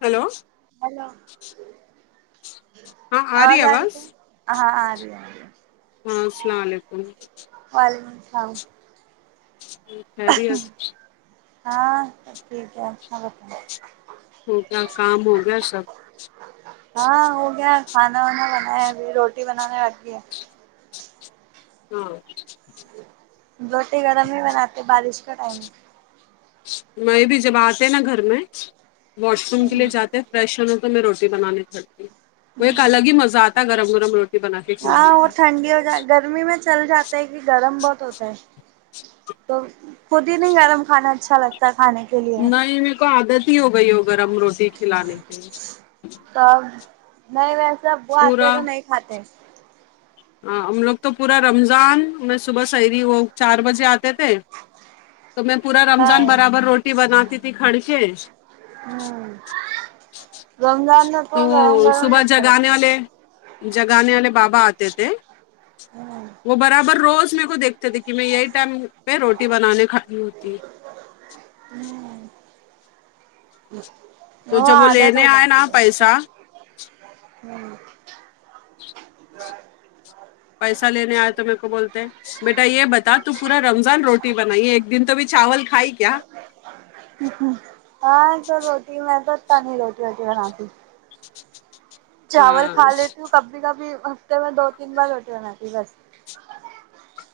hello hello آواز آ رہی کیا ہاں آ رہی آ رہی ہاں سلام علیکم وعلیکم السلام ام خیریت ہاں سب ٹھیک ہے اپنا بتاے ہوگیا کام ہو گیا سب ہاں ہو گیا کھانا وانا بنایا ابھی روٹی بنانے رگھی ہے ہاں روٹی گرم ہی بناتے بارش کا ٹائم میں بھی جب آتے نا گھر میں واش روم کے لیے جاتے فریش ہوں تو میں روٹی بنانی پڑتی ہوں وہ ایک الگ ہی مزہ آتا گرم گرم روٹی بنا کے ہاں کھلانے وہ کا ٹھنڈی ہو ج گرمی میں چل جاتا ہے کہ گرم بہت ہوتا ہے تو خود ہی نہیں گرم کھانا اچھا لگ تا کھانے کے لیے نہیں میرے کو عادت ہی ہو گئی ہو گرم روٹی کھلانے کے تب نہیں ویسے اب وہ آتے پورا تو نہیں کھاتے ہاں ہم لوگ تو پورا رمضان میں صبح سحری وہ چار بجے آتے تھے تو میں پورا ہاں رمضان برابر روٹی بناتی تھی کھڑ کے ہوں رمضان نہ تو گرم گرام ہی صبح اچھا جگانے لگتا والے جگانے والے بابا آتے تھے ہمم وہ برابر روز میرے کو دیکھ تے میں یہی ٹائم پہ روٹی بنانے کھڑی ہوتی یوں امم تو وہ جب عادت ہو لینے آئے جاتی نا ہے پیسہ ام پیسہ لینے آئے تو میرے کو بولتے ہیں بیٹا یے بتا تو پورا رمضان روٹی بنائی ایک دن تو بھی چاول کھائی کیا ہاں تو روٹی میں تو اتنا نہیں روٹی ووٹی بناتی چ چ چ چاول کھا لیتی ہوں کبھی کبھی ہفتے میں دو تین بار روٹی بناتی بس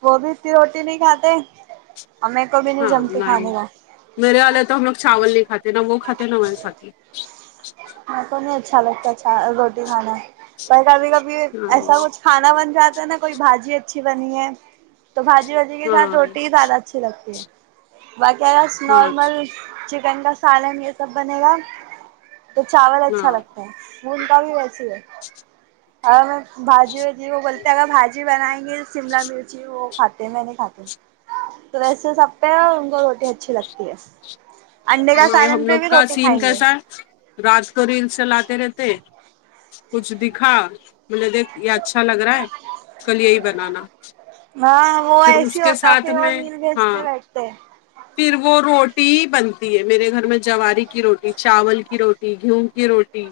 وہ بھی اتنی روٹی نہیں کھاتے ہمیں ہاں نہیں میرے والے تو ہم لوگ چاول نہیں کھاتے نہ وہ کھاتے نہ میں کھاتی میرے کو انہیں اچھا لگتا چا روٹی کھانا پر کبھی کبھی ہاں ایسا کچھ کھانا بن جاتا ہے نا کوئی بھاجی اچھی بنی ہے تو بھاجی واجی کے ہاں ساتھ روٹی ہی زیادہ اچھی لگتی ہے باقی ہاں اچھا نارمل چکن کا سالن یے سب بنے گا تو چاول اچھا ہاں لگتا ہے مونکا بھی ویسی ہے اور ہم بھاجی واجی وہ بولتے اگر بھاجی بنائیں گے شملہ مرچی وہ کھاتے تے میں نہیں کھاتی تو ویسے سب پے ان کو روٹی اچھی لگتی ہے انڈے کا نہیں سالن ہم پے لوگ بھی کا روٹی سین کھائیں گے کیسا ہے رات کو ریلس چلاتے رہتے کچھ دکھا مجھے دیکھ یے اچھا لگ رہا ہے کل یہی بنانا ہاں وہ پھر ایس اس ہی کے ہوتا ساتھ پھر وہ میں رییل ہاں بیچتے بیٹھتے ہے پھر وہ روٹی ہی بنتی ہے میرے گھر میں جواری کی روٹی چاول کی روٹی گیہوں کی روٹی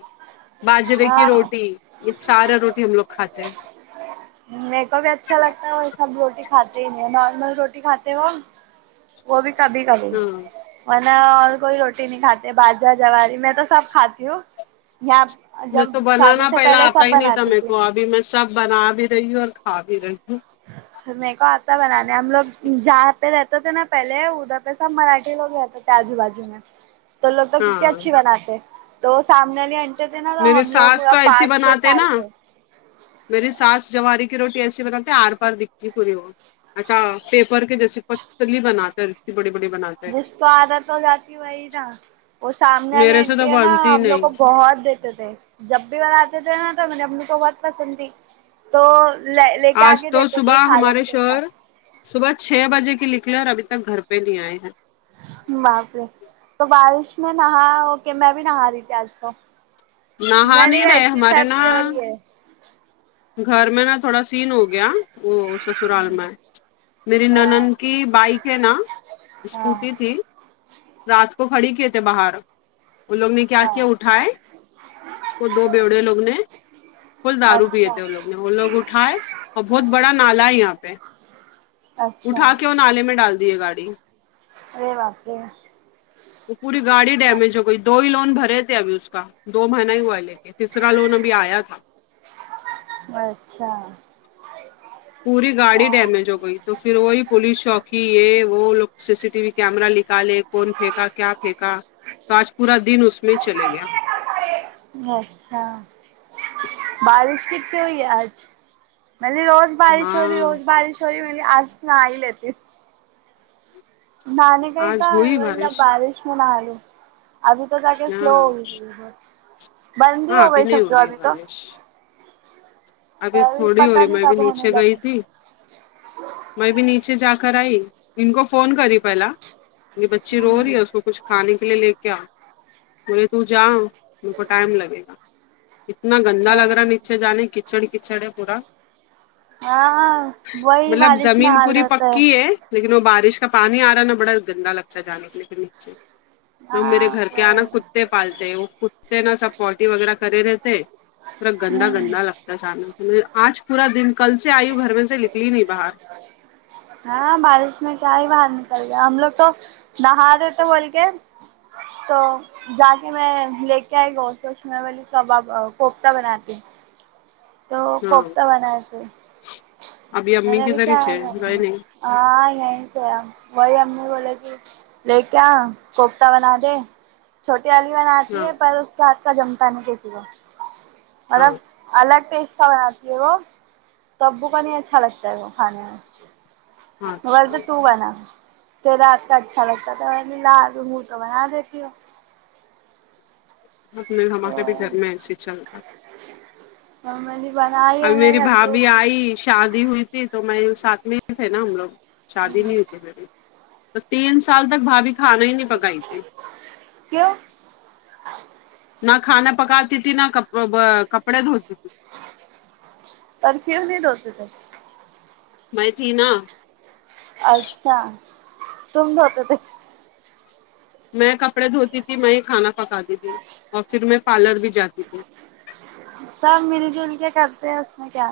باجرے کی ہاں روٹی یے سارا روٹی ہم لوگ کھاتے ہیں میر کو بھی اچھا لگتا ہے ہم روٹی کھاتے ہی نہیں نارمل روٹی کھاتے وہ وہ بھی کبھی کبھی ہاں اور نا کوئی روٹی نہیں کھاتے باجرا جاری میں تو سب کھاتی ہوں [unintelligible] میں تو شادی بنانا سے پہلے آتا سب ہی نہیں تھا بناتی میرے تھی کو ابھی میں سب بنا بھی رہی ہوں اور کھا بھی رہی ہوں میرے کو آتا بنانے ہم لوگ جہاں پے رہتے تھے نا پہلے ادھر پے سب مراٹھی لوگ رہتے تھے تے آجو بازو میں تو لوگ تو ہاں کتنی اچھی بناتے تو وہ سامنے انٹ ٹی تھے نا تو میرے ہم لوگ ساس تو ایسی پانچ چھ بناتے سال نا تھے میری ساس جواری کی روٹی ایسی بناتی ہیں ہار پار دکھتی ہے پوری وہ ایسا پیپر کے جیسا پتلی بناتے اتنی بڑی بڑی بناتے ہے جس کو عادت ہو جاتی وہی ڈالتے وہ سامنے والی میرے سے تو انٹی ہے نا بنتی ہی ہم لوگ نہیں کو بہت دیتے تھے جب بھی بناتے تھے نا تو میرے امی کو بہت پسند تھی تو لے لیکےآ آج کے تو دیتے تھے صبح ہمارے سالن کے شوہر ساتھ صبح چھ بجے کی نکلے اور ابھی تک گھر پے نہیں ائیے ہیں تو بارش میں نہاں ہو کہ میں بھی نہاں رہی تھی آج تو نہا میں نے نہیں رہے ویسی ہمارے نا سردی ہو رہی ہے گھر میں نا تھوڑا سین ہو گیا وہ سسرال میں میری ہاں نند کی بائیک ہے نا ہاں اسکوٹی تھی رات کو کھڑی کیے تھے باہر وہ لوگ نے کیا ہاں کیا اٹھائیں اس کو دو بیوڑے لوگ نے فل دارو پیے اچھا وہ لوگ نے وہ لوگ اٹھائے اور بہت بڑا نالہ ہے یہاں پے اچھا اٹھا کے اور وہ نالے میں ڈال دیں ہے گاڑی ارے باپ رے وہ پوری گاڑی اچھا ڈیمیج ہو گئی دو ہی لون بھرے تھے ابھی اس کا دو مہینہ ہی ہوا لے کے تیسرا لون ابھی آیا تھا اچھا پوری گاڑی ڈیمیج ہو گئی تو فر وہی پولیس چوکی یہ وہ لوگ C C T V camera لک نکالےکون پھینکا کیا پھینکا تو آج پورا دن اس میں چلے گیا اچھا بارش کتنی ہوئی ہے آج پہلی روز بارش ہو رہی ہاں روز بارش ہو رہی میں بولی آج نہاں ہی لیتی ہوں نہانے کا ہی آج تھا ہوئی مطلب بارش میں نہاں لو ابھی تو جا کے ہاں سلو ہوگئی بند ہی ہاں ہو ابھی گئی نہیں سمجھو رہی ہے ابھی تو بارش ابھی تھوڑی ہو پتا رہی نہیں میں ابھی کب ہونے نیچے گئی لگے تھی میں بھی نیچے جا کر آئی ان کو فون کری پہلا میری بچی رو رہی ہے اس کو کچھ کھانے کے لیے لے کے آ بولے تو جا ان کو ٹائم لگے گا اتنا گندا لگ رہا ہے نیچے جانے کچڑ کچڑ ہے پورا ہاں وہی مطلب بارش میں زمین حال پوری رہتا پکی ہے لیکن وہ بارش کا پانی آرہا نا بڑا گندا لگتا ہے جانے لے کے نیچے لوگ میرے ہاں گھر تو کے یہاں ناں کتے پالتے ہیں وہ کتے نا سب پوٹی وغیرہ کرے رہتے ہیں پورا گندا ہوں گندا لگتا ہے سامنے آج پورا دن کل سے آیو گھر میں سے نکلی نہیں باہر ہاں بارش میں کیا ہی باہر نکل گیا ہم لوگ تو نہاں رہے تھے بول کے تو جا کے میں لے کے آئی گوشت ووشت میں بولی کباب کوفتہ بناتے ہیں تو ہاں کوفتے بنائیے تھے ابھی میں امی نے کی بھی ادھر ہی کیا آگہ چھ گئے نہیں ہاں یہیں تھے وہی امی بولے کی لیں کے آ کوفتہ بناتے چھوٹی علی بناتی ہاں ہے پر اس کا ہاتھ کا جمتا نہیں کسی کو ہاں مطلب الگ پیستا بناتی ہے وہ تو ابو کنے اچھا لگتا ہے وہ کھانے میں ہاں بولتے اچھا ہے تو بنا کہ ہاتھ کا اچھا لگتا تھا میں بولی ہوں تو بنا دیتی ہوں اب نیں ہمارے بھی گھر میں ایسی چل تھا میں نے بنائی ابھی میری بنائی بھا وہ بھی ای شادی ہوئی تھی تو میں ان ساتھ میں ہی تھے نا ہم لوگ شادی نہیں ہوئی تھی میری تو تین سال تک بھابھی کھانا ہی نہیں پکائی تھی کیوں نہ کھانا پکاتی تھی نہ ک کپڑے دھوتی تھی پر کیوں نہیں دھوتے تھے میں تھی نا اچھا تم دھوتے تھے میں کپڑے دھوتی تھی میں یہ کھانا پکاتی تھی اور پھر میں پارلر بھی جاتی تھی سب مل جل کے کرتے ہیں اس میں کیا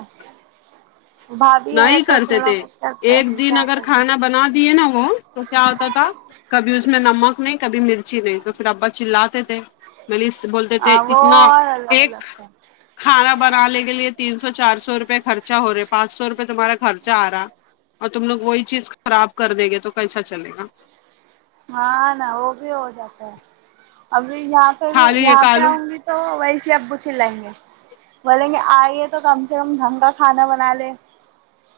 بھابھی نہ ہے ہی تو کرتے تھوڑا تھے بہت کرتے ایک ہیں دن کیا اگر کرنا کھانا بنا دیے نا وہ تو کیا ہوتا تھا کبھی اس میں نمک نہیں کبھی مرچی نہیں تو پھر ابا چلاتے تھے غلیظ بولتے تھے ہاں وہ اتنا اور الگ ایک الگ کھانا بنانے کے لیے تین سو چار سو روپے خرچا ہو رہا ہے پانچ سو روپے پ تمہارا خرچہ آ رہا اور تم لوگ وہی چیز خراب کر دیں گے تو کیسا چلے گا ہاں نا وہ بھی ہو جاتا ہے ابھی یہاں پہ بھی خالی ایک یہاں پہ آلو آؤں گی تو ویسے ابو چلائیں گے بولیں گے آئیے ہو تو کم سے کم ڈھنگ کا کھانا بنا لے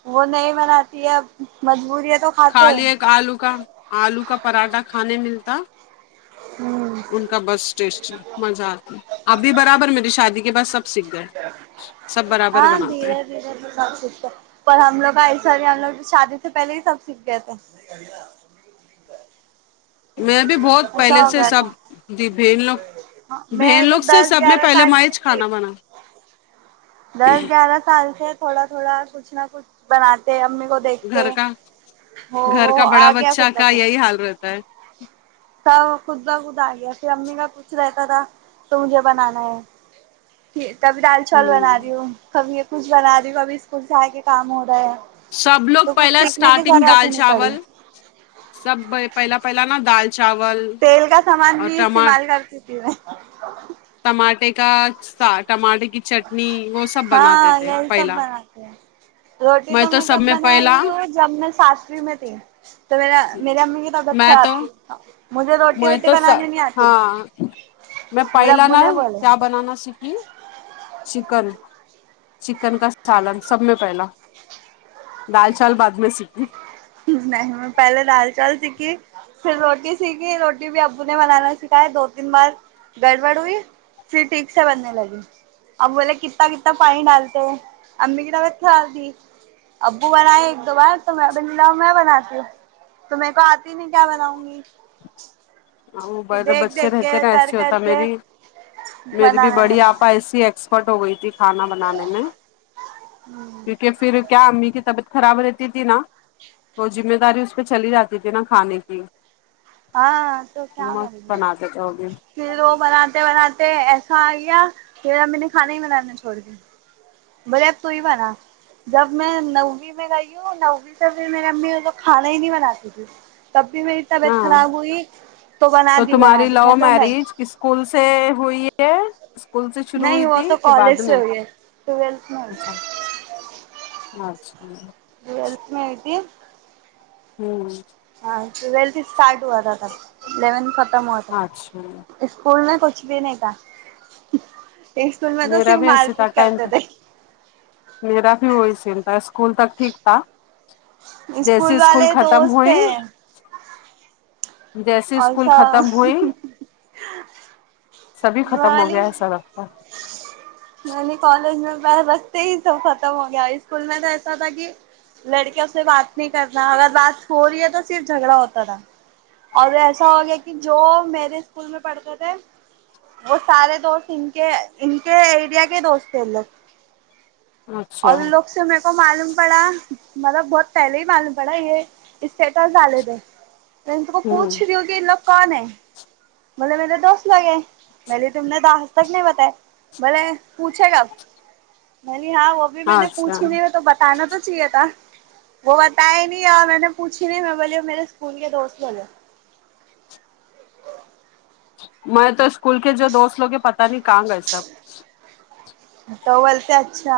وہ نہیں بناتی ہے اب مجبوری ہے تو کھاتے ہیں خالی ایک آلو کا آلو کا پراٹھا کھانے ملتا ہوں ان کا بس ٹیسٹی مزہ آتی ابھی برابر میری شادی کے بعد سب سیکھ گئے سب برابر ہاں بناتے ہیں دھیرے دھیرے سب سیکھتے پر ہم لوگ کا ایسا ہی ہم لوگ شادی سے پہلے ہی سب سیکھ گئے تھے میں بھی بہت پہلے ایسا ہو سے گیا سب تھا یے بہن لوگ بہن میں تو لوگ سے دس سب میں گیارہ پہلے سال میں کی چ تھی کھانا بنا دس گیارہ سال سے تھوڑا تھوڑا کچھ نہ کچھ بناتے امی کو دیکھتے گھر کا ہو آ گیا خود با خود کیا حال رہتا ہے سب خود با خود آ گیا پھر امی کا پوچھ رہتا تھا تو مجھے بنانا ہے کبھی دال چاول بنا ہ رہی ہوں کبھی یہ کچھ بنا رہی ہو کبھی اسکول سے آ کے کام ہو رہا ہے سب لوگ تو کچھ پہلے سیکھنے کی اسٹارٹنگ ضرورت دال ہی نہیں پڑی چاول سب پہلا پہلا نا دال چاول تیل کا سامان اور بھی ٹما استعمال کرتی تھی میں ٹماٹے کا سا ٹماٹے کی چٹنی وہ سب بناتے ہاں تھے یہی سب پہلا بناتے ہیں روٹی تو میں کب بنا رہی ہوں جب میں ساتویں میں تھی تو میر میرے امی کی طبیعت میں خراب تو تھی مجھے روٹی میں ووٹی تو سب بنانے نہیں آتی ہاں میں میرے پہلا ابو نا نے بولے کیا بنانا سیکھ ہوں چکن چکن کا سالن سب میں پہلا دال چاول بعد میں سیکھی نہیں میں پہلے دال چاول سیکھی پھر روٹی سیکھی روٹی بھی ابو نے بنانا سکھایا دو تین بار گڑبڑ ہوئی پھر ٹھیک سے بننے لگی اب بولے کتا کتا پانی ڈالتے امی کی طبیعت خراب تھی ابو بنائے ایک دو بار تو میں لاؤ میں بناتی ہوں تو میرے کو آتی میں کیا بناؤں گی وہ پھر بے دیکھ بچے دیکھ کے رہتے نا کر ایسے کر ہوتا کے میری میری بھی بنانے بڑی لگے آپا ایسی ایکس ایکسپرٹ ہو گئی تھی کھانا بنانے میں کیونکہ پھر کیا امی کی طبیعت خراب رہتی تھی نا وہ ذمہ داری اس پہ چلی جاتی تھی نا کھانے کی ہاں تو کیا مست کریں گے بنا دیتے ہو گے پھر وہ بناتے بناتے ایسا آ گیا پھر ہم میں نے کھانا ہی بنانا چھوڑ دیا بولے اب تو ہی بنا جب میں نووی میں گئی ہوں نووی سے بھی میری امی تو کھانا ہی نہیں بناتی تھی تب بھی میری طبیعت ہاں خراب ہوئی بنا تو دی بنا تمہاری دی لو نہیں تو نہیں میرج اسکول سے ہوئی ہے سے شروع نہیں ہوئی وہ تھی تو کہ کالج بعد سے میں ہوئی ہے ٹویلتھ اچھا پاس اچھا ٹویلتھ میں ہوئی تھی ہوں ہاں ٹویلتھ ہی اسٹارٹ ہوا تھا تب الیون ختم ہوا تھا اچھا اسکول میں کچھ بھی نہیں تھا اسکول میں تو میرا صرف بھی مار ایسے تھا پیٹ کرتے ٹینتھ تھے میرا بھی وہی سین تھا اسکول تک ٹھیک تھا جیسے اسکول والے ختم دوست ہوئی تھے جیسے اور اسکول ختم سب ہوئی سبھی ختم ہو والی گیا ایسا [inaudible] میں نے کالج میں پیر رکھتے ہی سب ختم ہو گیا اسکول میں تو ایسا تھا کہ لڑکیوں سے بات نہیں کرنا اگر بات ہو رہی ہے تو صرف جھگڑا ہوتا تھا اور ایسا ہو گیا کہ جو میرے اسکول میں پڑھتے تھے وہ سارے دوست ان کے ان کے ایریا کے دوست تھے لوگ اچھا اور لوگ سے میں کو معلوم پڑا مطلب بہت پہلے ہی معلوم پڑا یہ اسٹیٹس ڈالے تھے میں ان کو پوچھ رہی ہوں کہ یہ لوگ کون ہے بولے میرے دوست لوگ ہے میں لے تم نے دال تک نہیں بتائے ہے بلے پوچھے گا نہیں ہاں وہ ابھی میں نے اچھا پوچھ ہی نہیں ہے تو بتانا تو چاہیے تھا وہ بتیا نہیں اور میں نے پوچھی نہیں میں بول میرے اسکول کے دوست بولے میں تو اسکول کے جو دوست لوگے پتا نہیں کہاں گئے سب تو وہ بولتے اچھا